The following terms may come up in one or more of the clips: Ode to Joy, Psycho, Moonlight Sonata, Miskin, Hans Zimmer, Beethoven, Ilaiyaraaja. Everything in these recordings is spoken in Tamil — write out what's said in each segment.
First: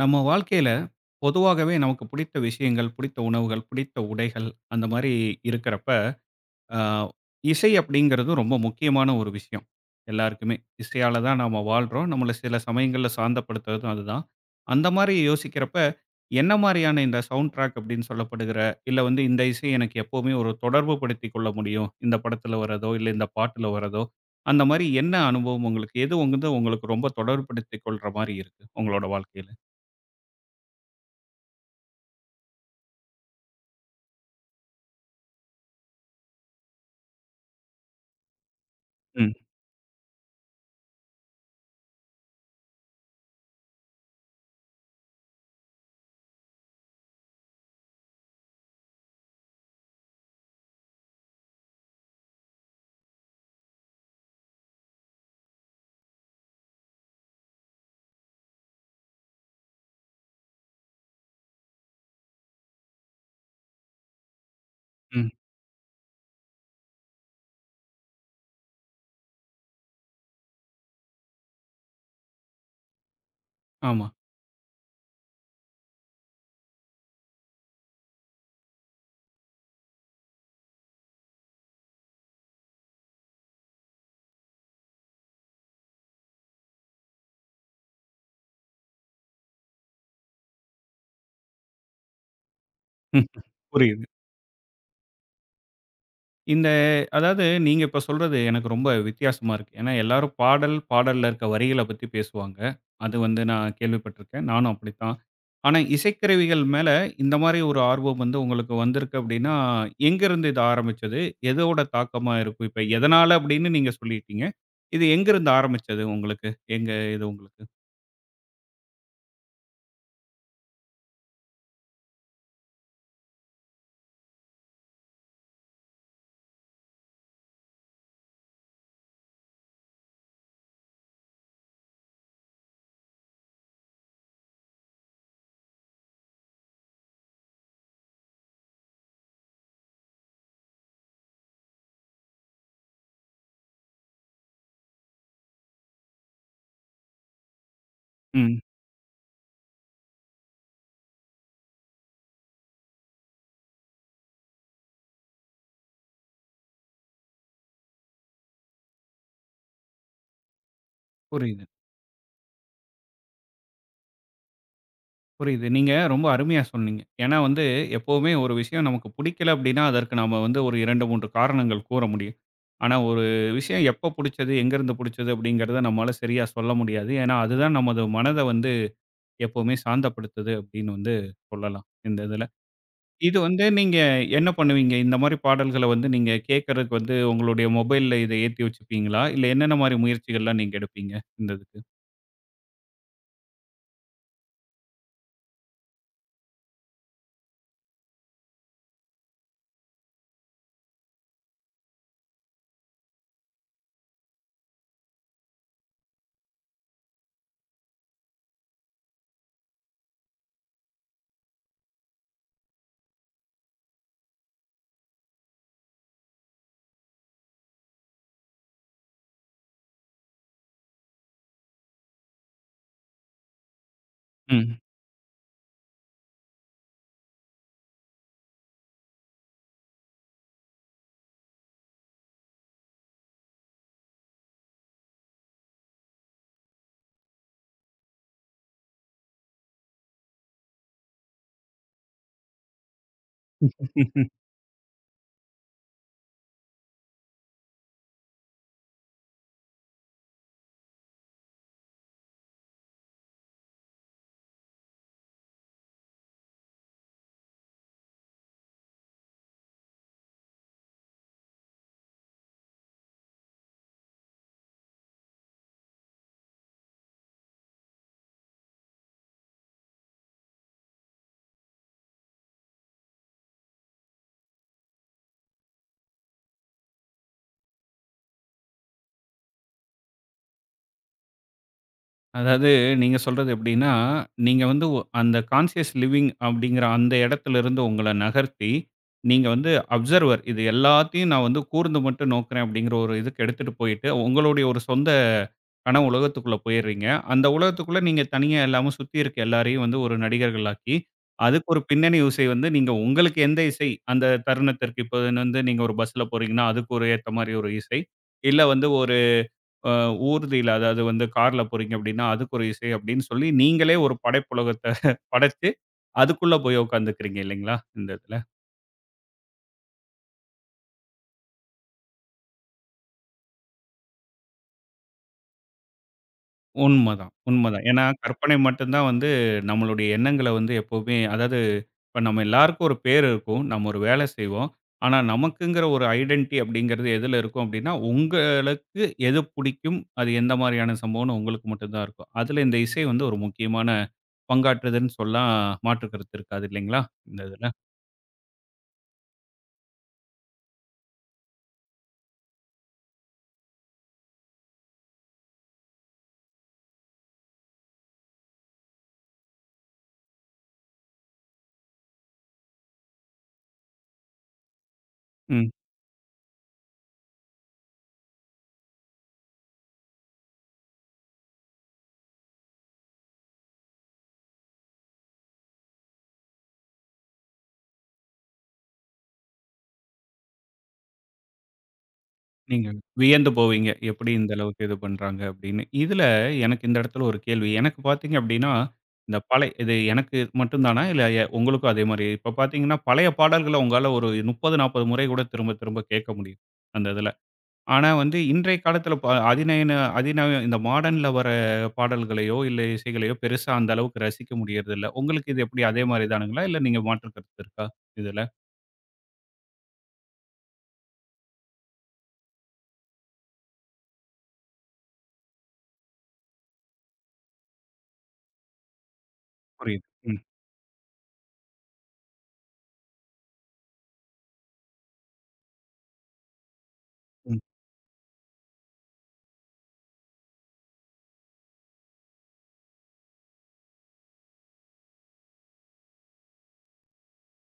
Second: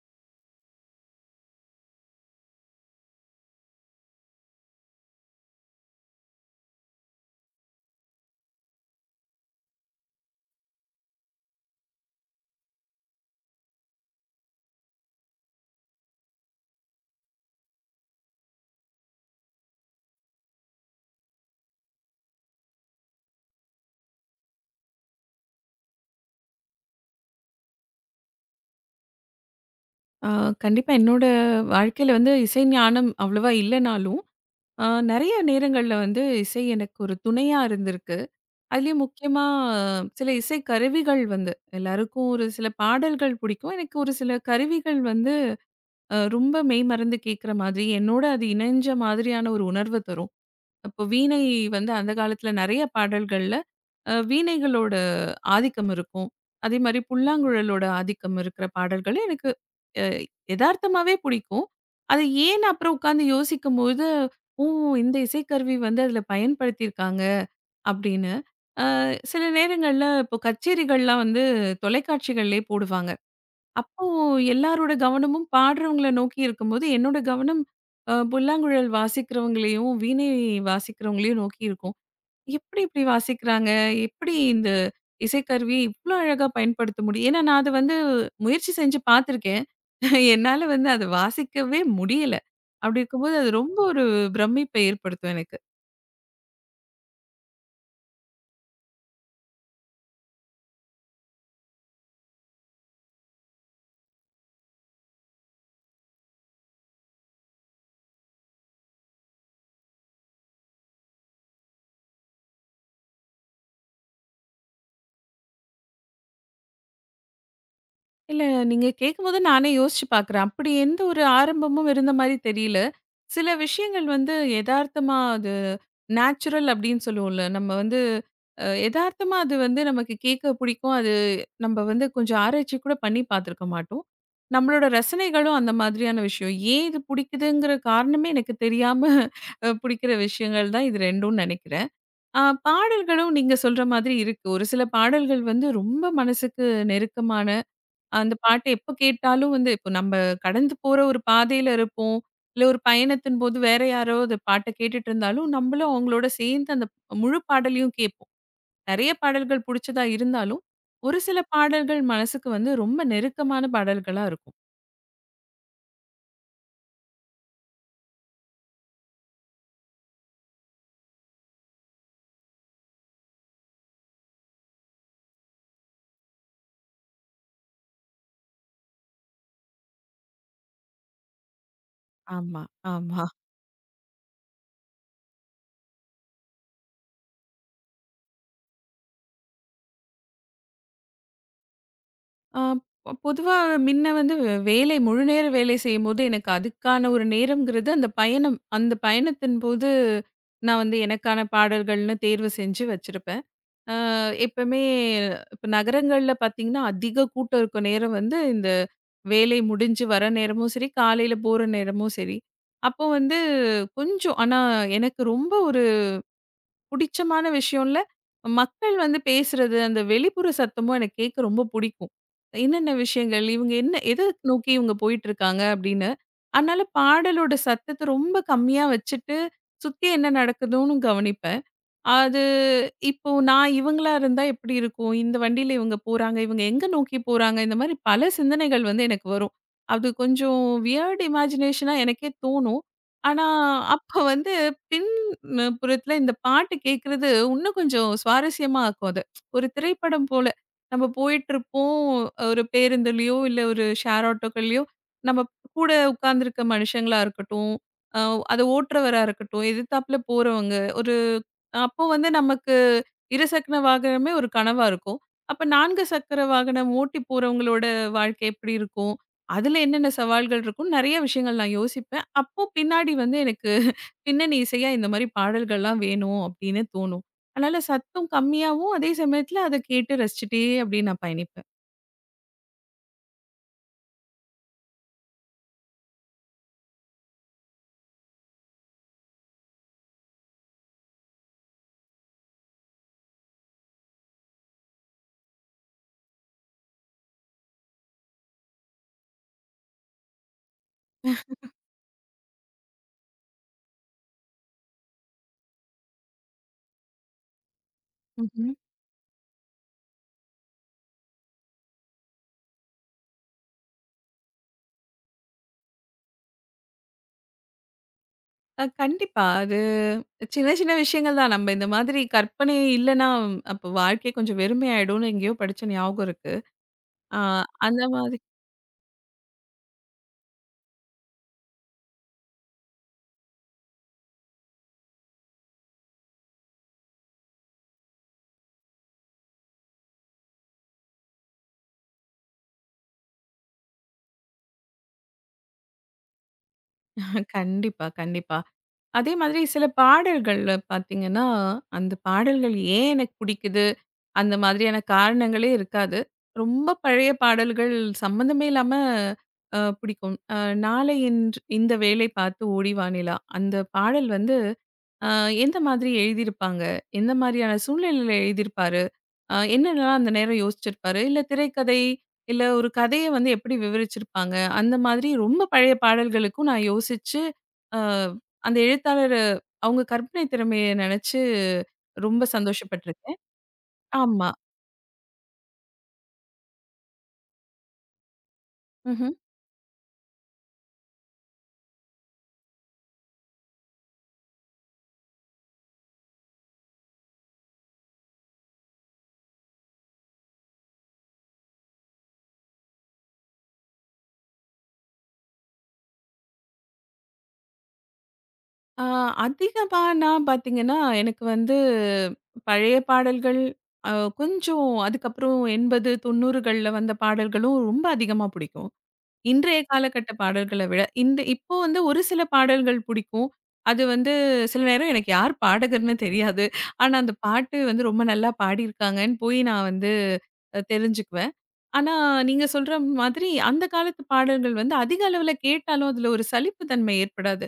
நம்ம வாழ்க்கையில பொதுவாகவே நமக்கு பிடித்த விஷயங்கள், பிடித்த உணவுகள், பிடித்த உடைகள் அந்த மாரி இருக்கிறப்ப, அ இசை அப்படிங்கிறது ரொம்ப முக்கியமான ஒரு விஷயம். எல்லாருக்குமே. இசையால தான் நாம வாழ்றோம். நம்மள சில சமயங்கள்ல சாந்தப்படுத்துறதும் அதுதான். அந்த மாரி யோசிக்கிறப்ப, என்ன மாரியான இந்த சவுண்ட் ட்ராக் அப்படின்னு சொல்லப்படுகிற, இல்ல வந்து இந்த இசை எனக்கு எப்பவுமே ஒரு தொடர்பு படுத்திக் கொள்ள முடியும். இந்த படத்துல வர்றதோ, இல்ல இந்த பாட்டுல வர்றதோ, அந்த மாரி என்ன அனுபவம் உங்களுக்கு? எது வந்து உங்களுக்கு ரொம்ப தொடர்புபடுத்திக் கொள்ற மாரி இருக்கு, உங்களோட வாழ்க்கையில? ஆ, கண்டிப்பா என்னோட வாழ்க்கையில வந்து இசை ஞானம் அவ்வளவா இல்லைனாலும், நெறைய நேரங்கள்ல வந்து இசை எனக்கு ஒரு துணையா இருந்திருக்கு. அதுலயும் முக்கியமா சில இசை கருவிகள் வந்து எல்லாருக்கும் ஒரு சில பாடல்கள் பிடிக்கும். எனக்கு ஒரு சில கருவிகள் வந்து ரொம்ப மெய்மறந்து கேட்குற மாதிரி, என்னோட அது இணைஞ்ச மாதிரியான ஒரு உணர்வு தரும். அப்போ வீணை வந்து அந்த காலத்துல நெறைய பாடல்கள்ல வீணைகளோட ஆதிக்கம் இருக்கும். அதே மாரி புல்லாங்குழலோட ஆதிக்கம் இருக்கிற பாடல்கள் எனக்கு அ எதார்த்தமாவே பிடிக்கும். அத ஏன்னு அப்புறம் உட்காந்து யோசிக்கும்போது, "ஓ! இந்த ம். இசைக்கருவி வந்து அதில பயன்படுத்தியிருக்காங்க." அப்படின்னு. அ சில நேரங்கள்ல இப்போ கச்சேரிகள்லாம் வந்து தொலைக்காட்சிகள்லயே போடுவாங்க. அப்போ ஆமா. எல்லாரோட கவனமும் பாடுறவங்கள நோக்கி இருக்கும்போது, என்னோட கவனம் புல்லாங்குழல் வாசிக்கிறவங்களையும், வீணை வாசிக்கிறவங்களையும் நோக்கி இருக்கும். எப்படி இப்படி வாசிக்கிறாங்க? எப்படி இந்த இசைக்கருவிய இவ்ளோ அழகா பயன்படுத்த முடியும்? ஏன்னா நான் அத வந்து முயற்சி செஞ்சு பார்த்துருக்கேன். என்னால வந்து அத வாசிக்கவே முடியல. அப்படி இருக்கும்போது அது ரொம்ப ஒரு புரியுது. பிரமிப்பை ஏற்படுத்தும் எனக்கு. இந்த அதாவது நீங்க இப்ப சொல்றது எனக்கு ரொம்ப வித்தியாசமா இருக்கு. ஏன்னா எல்லாரும் பாடல், பாடல்ல இருக்க வரிகள பத்தி பேசுவாங்க. அது வந்து நான் கேள்விப்பட்டிருக்கேன். நானும் அப்படித்தான். ஆனா இசைக்கருவிகள் மேல இந்த மாரி ஒரு ஆர்வம் வந்து உங்களுக்கு வந்திருக்கு அப்படின்னா, எங்கேருந்து இது ஆரம்பிச்சது? எதோட தாக்கமா இருக்கும்? இப்ப எதனால அப்படின்னு நீங்க சொல்லிட்டீங்க. இது எங்கேருந்து ஆரம்பிச்சது உங்களுக்கு? எங்க இது உங்களுக்கு? இல்ல, நீங்க கேட்கும்போது நானே யோசிச்சு பார்க்குறேன். அப்படி எந்த ஒரு ஆரம்பமும் இருந்த மாரி தெரியல. சில விஷயங்கள் வந்து எதார்த்தமா அது நேச்சுரல் அப்படின்னு சொல்லுவோம்ல. நம்ம வந்து எதார்த்தமா அது வந்து நமக்கு கேட்க பிடிக்கும். அது நம்ம வந்து கொஞ்சம் ஆராய்ச்சி கூட பண்ணி பார்த்துருக்க மாட்டோம். நம்மளோட ரசனைகளும் அந்த மாதிரியான விஷயம். ஏன் இது பிடிக்குதுங்கிற காரணமே எனக்கு தெரியாம பிடிக்கிற விஷயங்கள் தான் இது 2ம் நினைக்கிறேன். பாடல்களும் நீங்க சொல்ற மாதிரி இருக்கு. ஒரு சில பாடல்கள் வந்து ரொம்ப மனசுக்கு நெருக்கமான அந்த ம். பாட்டு எப்ப கேட்டாலும் வந்து இப்போ நம்ம கடந்து போற ஒரு பாதையில இருப்போம். இல்ல ஒரு பயணத்தின் போது வேற யாரோ ஒரு பாட்ட கேட்டுட்டு இருந்தாலும், நம்மளும் அவங்களோட சேர்ந்து அந்த முழு பாடலையும் கேட்போம். நெறைய பாடல்கள் புடிச்சதா இருந்தாலும், ஒரு சில புரியுது. பாடல்கள் மனசுக்கு வந்து ரொம்ப நெருக்கமான பாடல்களா இருக்கும். புரியுது. நீங்க ரொம்ப அருமையா சொன்னீங்க. ஏன்னா வந்து எப்பவுமே ஒரு விஷயம் நமக்கு பிடிக்கல அப்படின்னா, அதற்கு நாம வந்து ஒரு 2, 3 காரணங்கள் கூற முடியும். ஆனா ஒரு விஷயம் எப்ப புடிச்சது, எங்கேருந்து புடிச்சது அப்படிங்கிறத நம்மால சரியா சொல்ல முடியாது. ஏன்னா அதுதான் நமது மனத வந்து எப்பவுமே சாந்தப்படுத்துது அப்படின்னு வந்து சொல்லலாம், இந்த இதுல. ஆமா, ஆமா. இது வந்து நீங்க என்ன பண்ணுவீங்க? இந்த மாரி பாடல்கள வந்து நீங்க கேட்கறதுக்கு வந்து உங்களுடைய மொபைல்ல இத ஏத்தி வச்சுப்பீங்களா? இல்ல என்னென்ன மாரி முயற்சிகள்லாம் நீங்க எடுப்பீங்க இந்த இதுக்கு? ஆ பொதுவா மின்ன வந்து வேலை முழு நேர வேலை செய்யும்போது எனக்கு அதுக்கான ஒரு நேரம்ங்கிறது அந்த பயணம். அந்த பயணத்தின் போது நான் வந்து எனக்கான பாடல்கள்னு தேர்வு செஞ்சு வச்சிருப்பேன். அ எப்பவுமே இப்ப நகரங்கள்ல பார்த்தீங்கன்னா, அதிக கூட்டம் இருக்க நேரம் வந்து இந்த வேலை முடிஞ்சு வர நேரமும் சரி, காலையில போற நேரமும் சரி. அப்போ வந்து கொஞ்சம் ஆனா எனக்கு ரொம்ப ஒரு புடிச்சமான விஷயம்ல, மக்கள் வந்து பேசுறது, அந்த வெளிப்புற சத்தமும் எனக்கு கேட்க ரொம்ப புடிக்கும். என்னென்ன விஷயங்கள், இவங்க என்ன எத நோக்கி இவங்க போயிட்டுருக்காங்க அப்படின்னு. அதனால பாடலோட சத்தத்த ரொம்ப கம்மியா வச்சுட்டு, சுத்தி என்ன நடக்குதுன்னும் கவனிப்பேன். அது இப்போ நான் இவங்களா இருந்தா எப்படி இருக்கும்? இந்த வண்டியில இவங்க போறாங்க. இவங்க எங்க நோக்கி போறாங்க? இந்த மாரி பல சிந்தனைகள் வந்து எனக்கு வரும். அது கொஞ்சம் வியர்ட் இமேஜினேஷனா எனக்கே தோணும். ஆனா, அப்ப ம். வந்து பின் புறத்துல இந்த பாட்டு கேட்கறது இன்னும் கொஞ்சம் சுவாரஸ்யமா ஆக்கும் அத. ஒரு திரைப்படம் போல. நம்ம போயிட்டுருப்போம். ஒரு பேருந்துலயோ, இல்ல ஒரு ஷேர் ஆட்டோக்கள்லயோ, நம்ம கூட உட்கார்ந்துருக்க மனுஷங்களா இருக்கட்டும், அ அத ஓட்டுறவரா இருக்கட்டும், எதிர்த்தாப்புல போறவங்க, ஒரு அப்போ வந்து நமக்கு இருசக்கர வாகனமே ஒரு கனவா இருக்கும். அப்ப 4 சக்கர வாகனம் ஓட்டி போறவங்களோட வாழ்க்கை எப்படி இருக்கும்? அதுல என்னென்ன சவால்கள் இருக்கும்னு நெறைய விஷயங்கள் நான் யோசிப்பேன். அப்போ பின்னாடி வந்து எனக்கு பின்னணி இசையா இந்த மாரி பாடல்கள்லாம் வேணும் அப்படின்னு தோணும். அதனால சத்தம் கம்மியாவும், அதே சமயத்துல அத கேட்டு ரசிச்சுட்டே அப்படியே நான் பயணிப்பேன். அதாவது நீங்க சொல்றது எப்படின்னா, நீங்க வந்து அந்த கான்ஷியஸ் லிவிங் அப்படிங்கிற அந்த இடத்திலிருந்து உங்கள நகர்த்தி, நீங்க வந்து அப்சர்வர் இது எல்லாத்தையும் நான் வந்து கூர்ந்து மட்டும் நோக்குறேன் அப்படிங்கிற ஒரு இதுக்கு எடுத்துட்டு போயிட்டு, உங்களுடைய ஒரு சொந்த கனவு உலகத்துக்குள்ள போயிடுறீங்க. அந்த உலகத்துக்குள்ள நீங்க தனியா இல்லாம சுத்தி இருக்க எல்லாரையும் வந்து ஒரு நடிகர்களாக்கி, அதுக்கு ஒரு பின்னணி இசை வந்து நீங்க உங்களுக்கு எந்த இசை அந்த தருணத்திற்கு இப்போ வந்து நீங்க ஒரு பஸ்ல போறீங்கன்னா, அதுக்கு ஒரு ஏத்த மாரி ஒரு இசை. இல்ல ம்ஹ்ம். வந்து ஒரு அ ஊர்தியில அதாவது வந்து கார்ல போறீங்க அப்படின்னா, அதுக்கு ஒரு இசை அப்படின்னு சொல்லி, நீங்களே ஒரு படைப்புலகத்த படைச்சு, அதுக்குள்ள போய் உட்காந்துக்கிறீங்க இல்லைங்களா? இந்த இதுல. கண்டிப்பா. அது சின்ன சின்ன விஷயங்கள் தான். நம்ம இந்த மாதிரி கற்பனை இல்லன்னா, அப்ப வாழ்க்கை கொஞ்சம் வெறுமையாயிடும்னு எங்கேயோ படிச்ச ஞாபகம் இருக்கு. உண்மதான், ஆ உண்மதான். அந்த ஏன்னா மாதிரி கற்பனை மட்டும் தான் வந்து நம்மளுடைய எண்ணங்கள வந்து எப்பவுமே அதாவது இப்ப நம்ம எல்லாருக்கும் ஒரு பேர் இருக்கும். நம்ம ஒரு வேலை செய்வோம். ஆனா, நமக்குங்கிற ஒரு ஐடென்டிட்டி அப்படிங்கிறது எதுல இருக்கும் அப்படின்னா, உங்களுக்கு எது பிடிக்கும்? அது எந்த மாரியான சம்பவம்னு உங்களுக்கு மட்டும் தான் இருக்கும். அதுல இந்த இசை வந்து ஒரு முக்கியமான பங்காற்றுதுன்னு சொல்லாம் மாற்று கருத்து இருக்காது இல்லைங்களா? இந்த இதுல. கண்டிப்பா, கண்டிப்பா. அதே மாதிரி சில பாடல்கள்ல பார்த்தீங்கன்னா, அந்த பாடல்கள் ஏன் எனக்கு பிடிக்குது, அந்த மாதிரியான காரணங்களே இருக்காது. ரொம்ப பழைய பாடல்கள் சம்மந்தமே இல்லாம பிடிக்கும். "நாளை இன்று இந்த வேலை பார்த்து ஓடி வா நிலா" அந்த பாடல் வந்து அ ம். எந்த மாதிரி எழுதியிருப்பாங்க? எந்த மாதிரியான சூழ்நிலையில எழுதியிருப்பாரு? என்னென்னலாம் அந்த நேரம் யோசிச்சிருப்பாரு? இல்ல திரைக்கதை, இல்ல ஒரு கதைய வந்து எப்படி விவரிச்சிருப்பாங்க? அந்த மாதிரி ரொம்ப பழைய பாடல்களுக்கும் நான் யோசிச்சு அ அந்த எழுத்தாளரு அவங்க கற்பனை திறமைய நெனச்சு ரொம்ப நீங்க சந்தோஷப்பட்டுருக்கேன். வியந்து போவீங்க. எப்படி ஆமா. இந்த அளவுக்கு இது பண்றாங்க அப்படின்னு. இதுல எனக்கு இந்த இடத்துல ஒரு கேள்வி. எனக்கு பார்த்தீங்க அப்படின்னா, ம்ஹ்ம். இந்த இது எனக்கு மட்டும் தானா? இல்ல உங்களுக்கும் அதே மாரி. இப்ப பார்த்தீங்கன்னா, பழைய பாடல்கள உங்களால ஒரு 30, 40 முறை கூட திரும்ப திரும்ப கேட்க முடியும். அந்த இதுல. ஆனா வந்து இன்றைய காலத்துல ப அதிநயன அதிநவீன இந்த மாடர்ன்ல வர பாடல்களையோ, இல்ல இசைகளையோ பெருசா அந்த அளவுக்கு ரசிக்க முடியறதில்ல. உங்களுக்கு இது எப்படி அதே மாரி தானுங்களா? இல்ல நீங்க மாற்று கருத்து இருக்கா? இதுல? அ அதிகமா நான் பார்த்தீங்கன்னா, எனக்கு வந்து பழைய பாடல்கள், அ கொஞ்சம் அதுக்கப்புறம் 80, 90கள்ல வந்த பாடல்களும் ரொம்ப அதிகமா புடிக்கும். இன்றைய புரியுது. காலகட்ட ம், பாடல்கள விட, இந்த இப்போ வந்து ஒரு சில பாடல்கள் புடிக்கும். அது வந்து சில நேரம் எனக்கு யார் பாடகர்ன்னு தெரியாது. ஆனா, அந்த ம், பாட்டு வந்து ரொம்ப நல்லா பாடியிருக்காங்கன்னு போய் நான் வந்து தெரிஞ்சுக்குவேன். ஆனா, நீங்க சொல்ற மாதிரி அந்த காலத்து பாடல்கள் வந்து அதிக அளவுல கேட்டாலும், அதுல ஒரு சலிப்பு தன்மை ஏற்படாது.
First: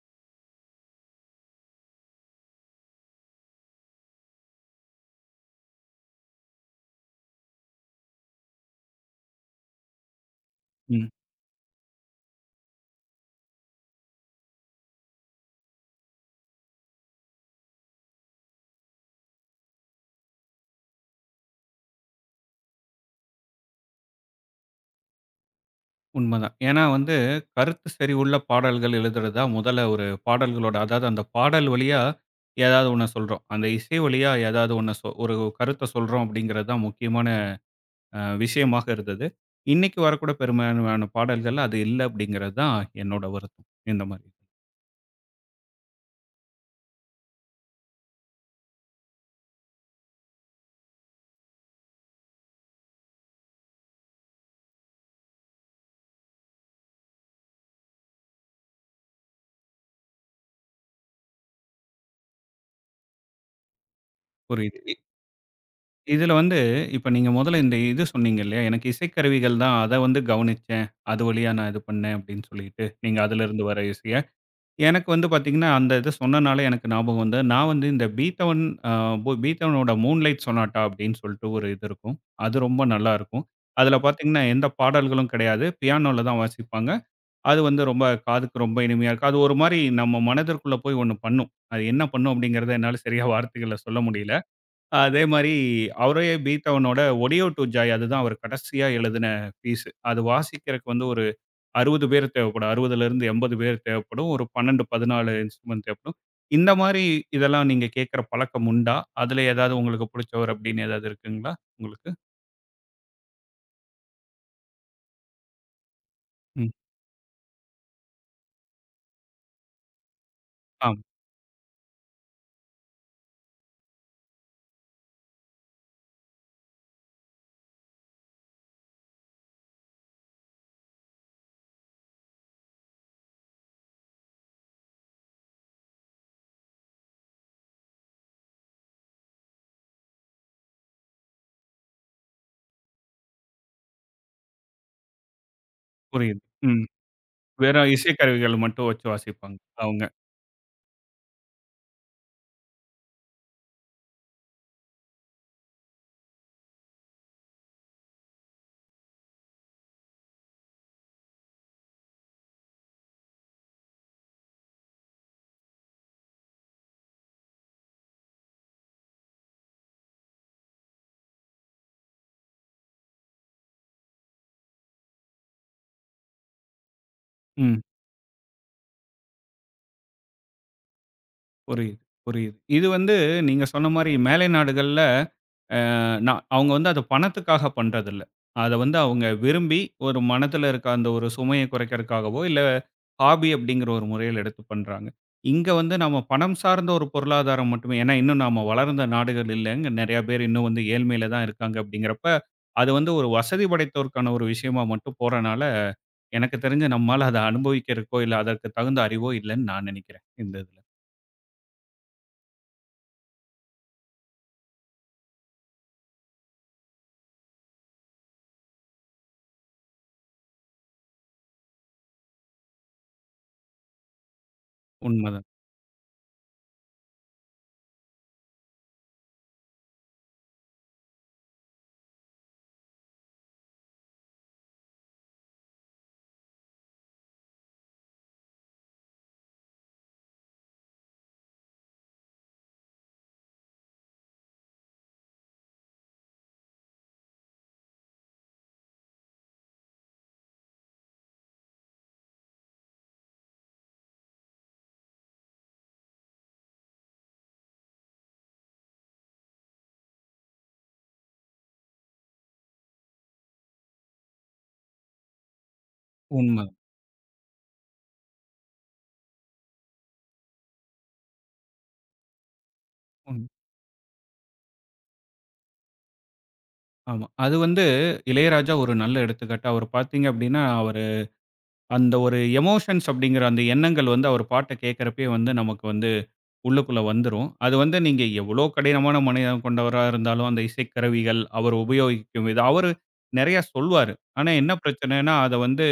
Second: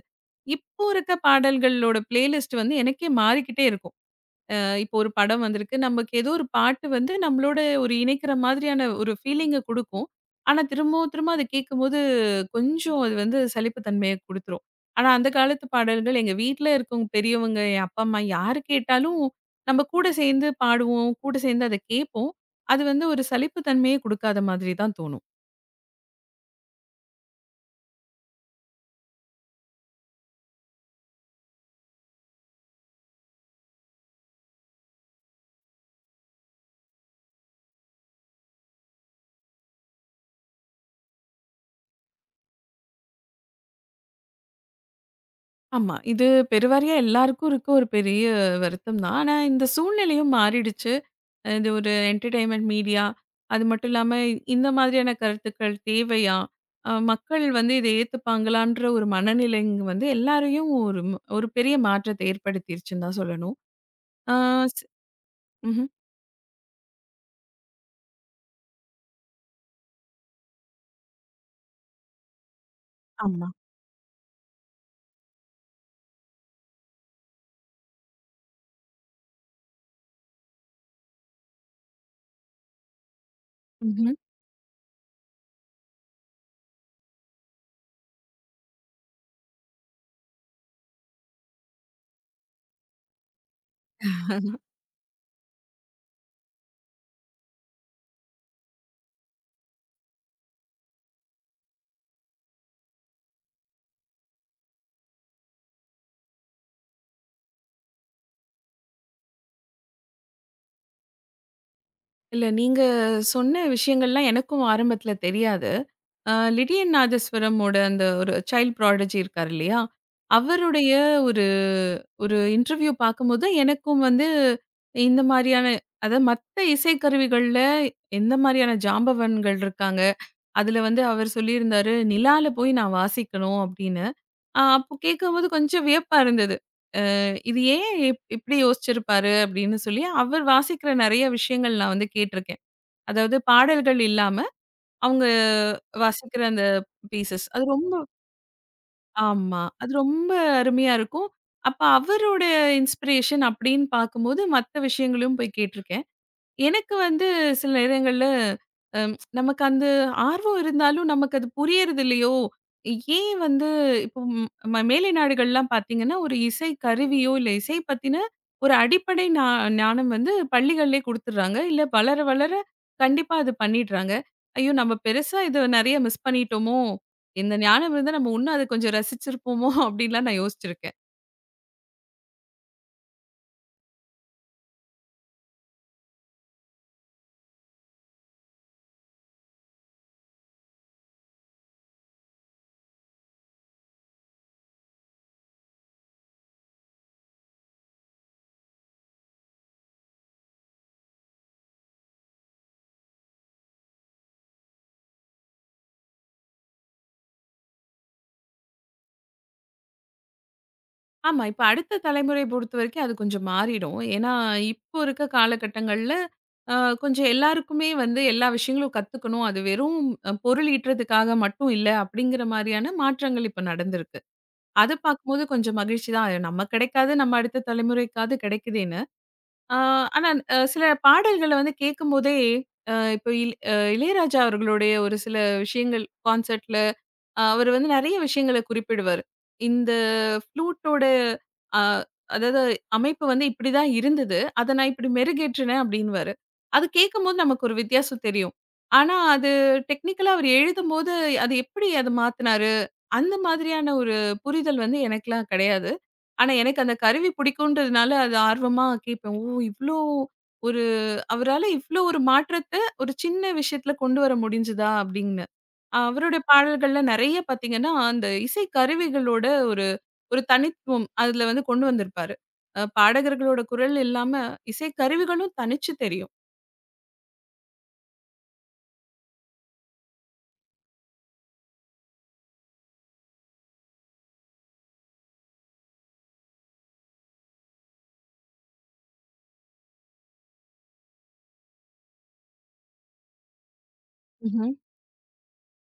இப்போ இருக்க பாடல்களோட பிளேலிஸ்ட் வந்து எனக்கே மாறிக்கிட்டே இருக்கும். இப்போ ஒரு படம் வந்திருக்கு. நமக்கு ஏதோ ஒரு பாட்டு வந்து நம்மளோட ஒரு இணைக்கிற மாதிரியான ஒரு ஃபீலிங்க குடுக்கும். ஆனா ம். திரும்பவும் திரும்ப அத கேட்கும்போது கொஞ்சம் அது வந்து சலிப்பு தன்மைய குடுத்துரும். ஆனா அந்த காலத்து பாடல்கள் எங்க வீட்ல இருக்கவங்க பெரியவங்க, என் அப்பா, அம்மா யார் கேட்டாலும் நம்ம கூட சேர்ந்து பாடுவோம். கூட சேர்ந்து அத கேட்போம். அது வந்து ஒரு சலிப்பு தன்மையே குடுக்காத மாதிரி தான் தோணும். உண்மதான். ஏன்னா வந்து கருத்து சரிவுள்ள பாடல்கள் எழுதுறது தான் முதல்ல ஒரு பாடல்களோட அதாவது அந்த பாடல் வழியா ஏதாவது ஒண்ண சொல்றோம். அந்த இசை வழியா ஏதாவது ஒண்ண ஒரு கருத்த சொல்றோம் அப்படிங்கிறது தான் முக்கியமான விஷயமாக இருந்தது. இன்னைக்கு வரக்கூட பெரும்பான்மையான பாடல்கள் அது இல்ல அப்படிங்கிறது தான் என்னோட வருத்தம். இந்த மாரி. ஆமா. இது பெருவாரியா எல்லாருக்கும் இருக்க ஒரு பெரிய வருத்தம் தான். ஆனா இந்த சூழ்நிலையும் மாறிடுச்சு. இது ஒரு என்டர்டெயின்மெண்ட் மீடியா. அது மட்டும் இல்லாம இந்த மாதிரியான கருத்துக்கள் தேவையா? மக்கள் வந்து இத ஏத்துப்பாங்களான்ற ஒரு மனநிலை இங்க வந்து எல்லாரையும் ஒரு ஒரு பெரிய மாற்றத்தை ஏற்படுத்திருச்சுன்னு தான் சொல்லணும். ஆ புரியுது. ஸ் ம்ஹ்ம். இதுல வந்து இப்ப நீங்க முதல்ல இந்த இது சொன்னீங்க இல்லையா? எனக்கு இசைக்கருவிகள் தான் அத வந்து கவனிச்சேன். அது வழியா நான் இது பண்ணேன் அப்படின்னு சொல்லிட்டு, நீங்க ஆமா. அதுலருந்து வர இசைய. எனக்கு வந்து பார்த்தீங்கன்னா, அந்த இத சொன்னனால எனக்கு ஞாபகம் வந்தது. நான் வந்து இந்த பீத்தவன் அ பு பீத்தவனோட "மூன்லைட் சொனாட்டா" அப்படின்னு சொல்லிட்டு ஒரு இது இருக்கும். அது ரொம்ப நல்லாருக்கும். அதில ம்ஹ்ம். பார்த்தீங்கன்னா, எந்த பாடல்களும் கிடையாது. பியானோல தான் வாசிப்பாங்க. அது வந்து ரொம்ப காதுக்கு ரொம்ப இனிமையா இருக்கும். அது ஒரு மாரி நம்ம மனதிற்குள்ள போய் ஒண்ணு பண்ணும். அது என்ன பண்ணும் அப்படிங்கிறத என்னால சரியா வார்த்தைகள்ல சொல்ல முடியல. அதே மாரி அவரே பீத்தவனோட "ஒடியோ டூ ஜாய்" அதுதான் அவர் கடைசியா எழுதின பீஸ். அது வாசிக்கிறக்கு வந்து ஒரு 60 பேர் தேவைப்படும். 60லேருந்து 80 பேர் தேவைப்படும். ஒரு 12, 14 இன்ஸ்ட்ருமென்ட் தேவைப்படும். இந்த மாரி இதெல்லாம் நீங்க கேட்குற பழக்கம் உண்டா? அதுல ஏதாவது உங்களுக்கு புடிச்சவர் அப்படின்னு ஏதாவது இருக்குங்களா உங்களுக்கு? இல்ல நீங்க சொன்ன விஷயங்கள்லாம் எனக்கும் ஆரம்பத்துல தெரியாது. ம். லிடியன் நாதஸ்வரமோட அந்த ஒரு சைல்ட் ப்ராடஜி இருக்காரு இல்லையா? ஆ அவருடைய ஒரு ஒரு இன்டர்வியூ பார்க்கும்போது எனக்கும் வந்து இந்த மாரியான அதாவது மத்த இசைக்கருவிகள்ல எந்த மாரியான ஜாம்பவான்கள் இருக்காங்க. அதுல வந்து அவர் சொல்லியிருந்தாரு, "நிலால போய் நான் வாசிக்கணும்" அப்படின்னு. அப்போ கேட்கும்போது கொஞ்சம் வியப்பா இருந்தது. அ இது ஏன் இப்படி யோசிச்சிருப்பாரு அப்படின்னு சொல்லி அவர் வாசிக்கிற நெறைய விஷயங்கள் நான் வந்து கேட்டிருக்கேன். அதாவது பாடல்கள் இல்லாம அவங்க புரியுது. வாசிக்கிற அந்த ம். பீசஸ். அது வெறும் ரொம்ப இசைக்கருவிகள் மட்டும் வச்சு வாசிப்பாங்க ஆமா. அது அவங்க. ரொம்ப அருமையா இருக்கும். அப்ப அவரோட இன்ஸ்பிரேஷன் அப்படின்னு பார்க்கும்போது, மத்த விஷயங்களையும் போய் கேட்டுருக்கேன். எனக்கு வந்து சில நேரங்கள்ல நமக்கு அந்த ஆர்வம் இருந்தாலும் நமக்கு அது புரியறது இல்லையோ! ஏன் வந்து இப்போ ம்- ம மேலை நாடுகள்லாம் பார்த்தீங்கன்னா, ஒரு இசை கருவியோ இல்ல இசை பத்தின ஒரு அடிப்படை ஞானம் வந்து பள்ளிகள்லயே குடுத்துடுறாங்க. இல்ல வளர வளர கண்டிப்பா அது பண்ணிடுறாங்க. ஐயோ! நம்ம பெருசா இத நெறைய மிஸ் பண்ணிட்டோமோ! இந்த ம். ஞானம் இருந்தா நம்ம இன்னும் அத கொஞ்சம் ரசிச்சிருப்போமோ! அப்டின்லாம் நான் யோசிச்சிருக்கேன். புரியுது, புரியுது. இது வந்து நீங்க சொன்ன மாரி மேலை நாடுகள்ல அ நான் அவங்க வந்து அத பணத்துக்காக பண்றதில்ல. அத வந்து அவங்க விரும்பி ஒரு மனதில இருக்க அந்த ஒரு சுமைய குறைக்கிறதுக்காகவோ, இல்ல ஹாபி அப்படிங்கிற ஒரு முறையில எடுத்து பண்றாங்க. இங்க வந்து நம்ம பணம் சார்ந்த ஒரு பொருளாதாரம் மட்டுமே ஏன்னா இன்னும் நாம வளர்ந்த நாடுகள் இல்லங்க. நெறைய பேர் இன்னும் வந்து ஏழ்மையில தான் இருக்காங்க அப்படிங்கிறப்ப, அது வந்து ஒரு வசதி படைத்தோருக்கான ஒரு விஷயமா மட்டும் போறனால, எனக்கு தெரிஞ்சு நம்மால அத அனுபவிக்கிறக்கோ, இல்ல அதற்கு தகுந்த அறிவோ இல்லன்னு நான் நெனைக்கிறேன். இந்த இதுல. ஆமா. இப்ப அடுத்த தலைமுறைய பொறுத்தவரைக்கும் அது கொஞ்சம் மாறிடும். ஏன்னா, இப்போ இருக்க காலகட்டங்கள்ல அ கொஞ்சம் எல்லாருக்குமே வந்து எல்லா விஷயங்களும் கத்துக்கணும். அது வெறும் பொருள் ஈட்டுறதுக்காக மட்டும் இல்ல, அப்படிங்கிற மாரியான மாற்றங்கள் இப்ப நடந்திருக்கு. அத பார்க்கும்போது உண்மதான். கொஞ்சம் மகிழ்ச்சி தான். அது நம்ம கிடைக்காது, நம்ம அடுத்த தலைமுறைக்காவது கிடைக்குதேன்னு. ஆ ஆனா சில பாடல்கள வந்து கேட்கும்போதே, இப்போ இல் அ இளையராஜா அவர்களுடைய ஒரு சில விஷயங்கள் கான்சர்ட்ல அவரு வந்து நெறைய விஷயங்கள குறிப்பிடுவாரு. இந்த ஃப்ளூட்டோட அ அதாவது அமைப்பு வந்து இப்படிதான் இருந்தது. அத நான் இப்படி மெருகேற்றினேன் அப்படின்னுவாரு. அது கேட்கும்போது நமக்கு ஒரு வித்தியாசம் தெரியும். ஆனா அது டெக்னிக்கலா அவர் எழுதும்போது அது எப்படி அத மாத்துனாரு? அந்த மாதிரியான ஒரு புரிதல் வந்து எனக்கெல்லாம் கிடையாது. ஆனா எனக்கு அந்த கருவி பிடிக்கும்ன்றதுனால அது ஆர்வமா கேட்பேன். ஓ! இவ்ளோ ஒரு அவரால இவ்ளோ ஒரு மாற்றத்த ஒரு சின்ன விஷயத்துல கொண்டு வர முடிஞ்சதா? அப்படின்னு. அவருடைய உண்ம. பாடல்கள்ல நெறைய பார்த்தீங்கன்னா, அந்த இசை கருவிகளோட ஒரு ஒரு தனித்துவம் அதுல வந்து கொண்டு வந்திருப்பாரு. உண் பாடகர்களோட குரல் இல்லாம இசை கருவிகளும் தனிச்சு தெரியும். ஆமா. அது வந்து இளையராஜா ஒரு நல்ல எடுத்துக்காட்டு. அவரு பார்த்தீங்க அப்படின்னா, அவரு அந்த ஒரு எமோஷன்ஸ் அப்படிங்கிற அந்த எண்ணங்கள் வந்து அவர் பாட்ட கேட்கிறப்பயே வந்து நமக்கு வந்து உள்ளுக்குள்ள வந்துரும். அது வந்து நீங்க எவ்வளோ கடினமான மனநிலம் கொண்டவரா இருந்தாலும், அந்த இசைக்கருவிகள், அவர் உபயோகிக்கும் விதம் அவரு நெறையா சொல்வாரு. ஆனா என்ன ம்ஹ்ம், பிரச்சனைன்னா, அத வந்து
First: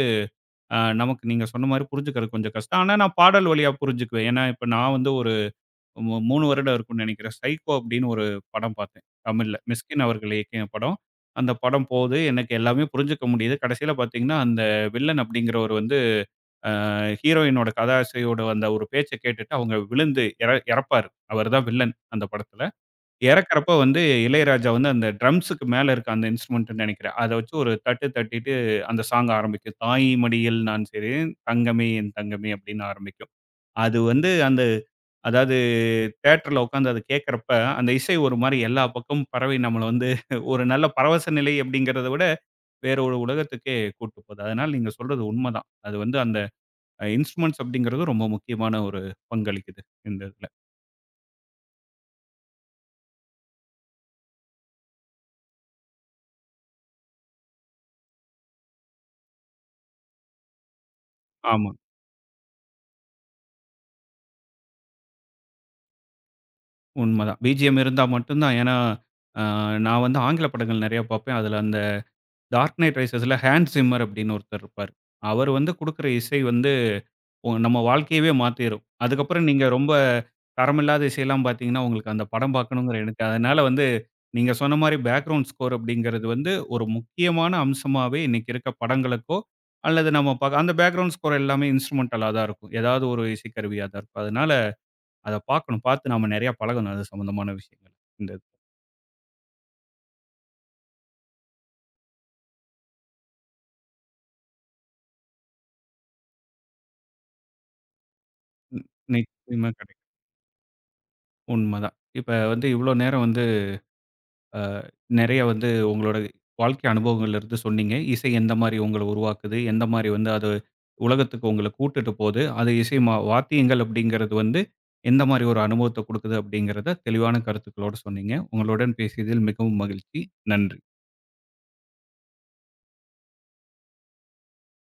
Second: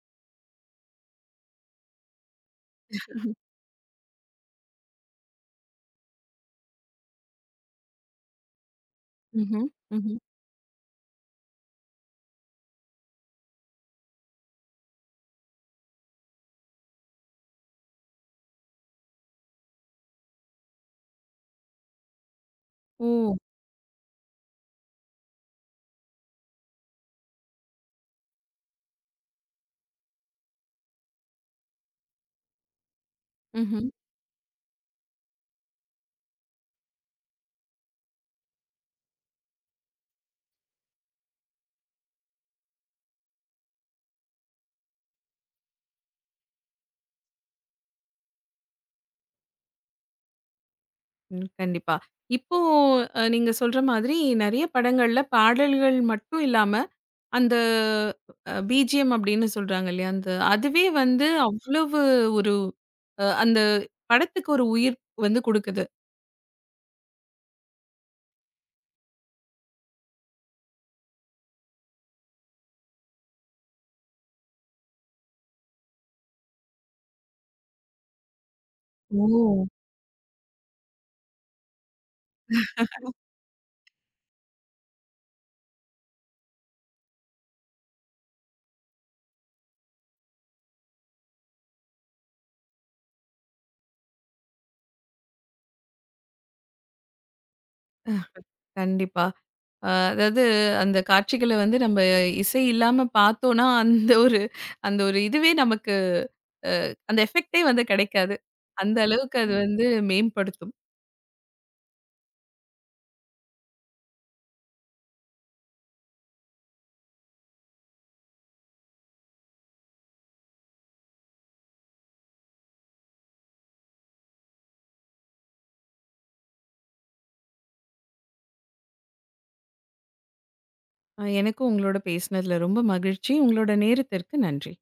நமக்கு நீங்க சொன்ன மாரி புரிஞ்சுக்கிறது கொஞ்சம் கஷ்டம். ஆனா நான் பாடல் வழியா புரிஞ்சுக்குவேன். ஏன்னா, இப்ப நான் வந்து ஒரு 3 வருடம் இருக்கும்னு நினைக்கிறேன். "சைக்கோ" அப்படின்னு ஒரு படம் பார்த்தேன். தமிழ்ல. ம்ஹ்ம், மிஸ்கின் ம்ஹ்ம். அவர்கள் இயக்கிய படம். அந்த படம் போது எனக்கு எல்லாமே புரிஞ்சுக்க முடியுது. கடைசியில பார்த்தீங்கன்னா, அந்த வில்லன் அப்படிங்கிறவர் வந்து ஹீரோயினோட கதாசையோட அந்த ஒரு பேச்ச கேட்டுட்டு அவங்க விழுந்து இறப்பாரு. அவர் தான் வில்லன் அந்த படத்துல. ஓ! இறக்கிறப்ப வந்து இளையராஜா வந்து அந்த ட்ரம்ஸுக்கு மேல இருக்க அந்த இன்ஸ்ட்ருமெண்ட்ன்னு நினைக்கிறேன். அத வச்சு ஒரு தட்டு தட்டிட்டு அந்த சாங் ஆரம்பிக்கும். "தாய் மடியில் நான் சிறேன், தங்கமே என் தங்கமே" அப்படின்னு ஆரம்பிக்கும். ம்ஹ்ம். அது வந்து அந்த அதாவது தியேட்டர்ல உட்காந்து அத கேட்கிறப்ப, அந்த இசை ஒரு மாரி எல்லா பக்கமும் பரவி நம்மள வந்து ஒரு நல்ல பரவச நிலை அப்படிங்கிறத விட, வேற ஒரு உலகத்துக்கே கூட்டு போது. அதனால நீங்க சொல்றது உண்மதான். அது வந்து அந்த இன்ஸ்ட்ருமெண்ட்ஸ் அப்படிங்கிறது ரொம்ப முக்கியமான ஒரு பங்களிக்குது இந்த இதுல. ம். கண்டிப்பா. இப்போ நீங்க சொல்ற மாதிரி நெறைய படங்கள்ல பாடல்கள் மட்டும் இல்லாம, அந்த பிஜிஎம் அப்படின்னு சொல்றாங்க இல்லையா? அந்த அதுவே வந்து ஆமா, அவ்வளவு ஒரு அந்த படத்துக்கு ஒரு உயிர் வந்து குடுக்குது. உண்மதான். பிஜிஎம் இருந்தா மட்டும் தான் ஏன்னா, அ நான் வந்து ஆங்கில படங்கள் நெறைய பார்ப்பேன். அதுல அந்த டார்க் நைட் ரைசஸ்ல ஹேண்ட் சிம்மர் அப்படின்னு ஒருத்தர் இருப்பாரு. அவர் வந்து குடுக்குற இசை வந்து நம்ம வாழ்க்கையவே மாத்திரும். அதுக்கப்புறம் நீங்க ஓ! ரொம்ப தரமில்லாத இசையெல்லாம் பார்த்தீங்கன்னா, உங்களுக்கு அந்த படம் பார்க்கணுங்கிற எனக்கு அதனால வந்து நீங்க சொன்ன மாரி பேக்ரவுண்ட் ஸ்கோர் அப்படிங்கிறது வந்து ஒரு முக்கியமான அம்சமாவே இன்னைக்கு இருக்க படங்களுக்கோ, அல்லது நம்ம பாக்க அந்த பேக்ரவுண்ட் ஸ்கோர் எல்லாமே இன்ஸ்ட்ருமென்டலா தான் இருக்கும். ஏதாவது ஒரு இசைக்கருவியா தான் இருக்கும். அதனால அத பார்க்கணும். பார்த்து நாம நெறையா பழகணும் அது சம்மந்தமான விஷயங்கள். இந்த கண்டிப்பா. அதாவது அந்த காட்சிகள வந்து நம்ம இசை இல்லாம பார்த்தோம்னா, அந்த ஒரு இதுவே நமக்கு அந்த எஃபெக்ட்டே வந்து கிடைக்காது. அந்த அளவுக்கு அது நிச்சயமா வந்து கிடைக்கும். மேம்படுத்தும். உண்மதான். இப்ப வந்து இவ்ளோ நேரம் வந்து அ நெறைய வந்து உங்களோட வாழ்க்கை அனுபவங்கள்லருந்து சொன்னீங்க. இசை எந்த மாரி உங்கள உருவாக்குது, எந்த மாரி வந்து அது உலகத்துக்கு உங்கள கூட்டுட்டு போது, அது இசை வாத்தியங்கள் அப்படிங்கிறது வந்து எந்த மாரி ஒரு அனுபவத்த குடுக்குது அப்படிங்கிறத தெளிவான கருத்துக்களோட சொன்னீங்க. உங்களுடன் பேசியதில் மிகவும் மகிழ்ச்சி. நன்றி. எனக்கும் உங்களோட பேசினதுல ரொம்ப மகிழ்ச்சி. உங்களோட நேரத்திற்கு நன்றி.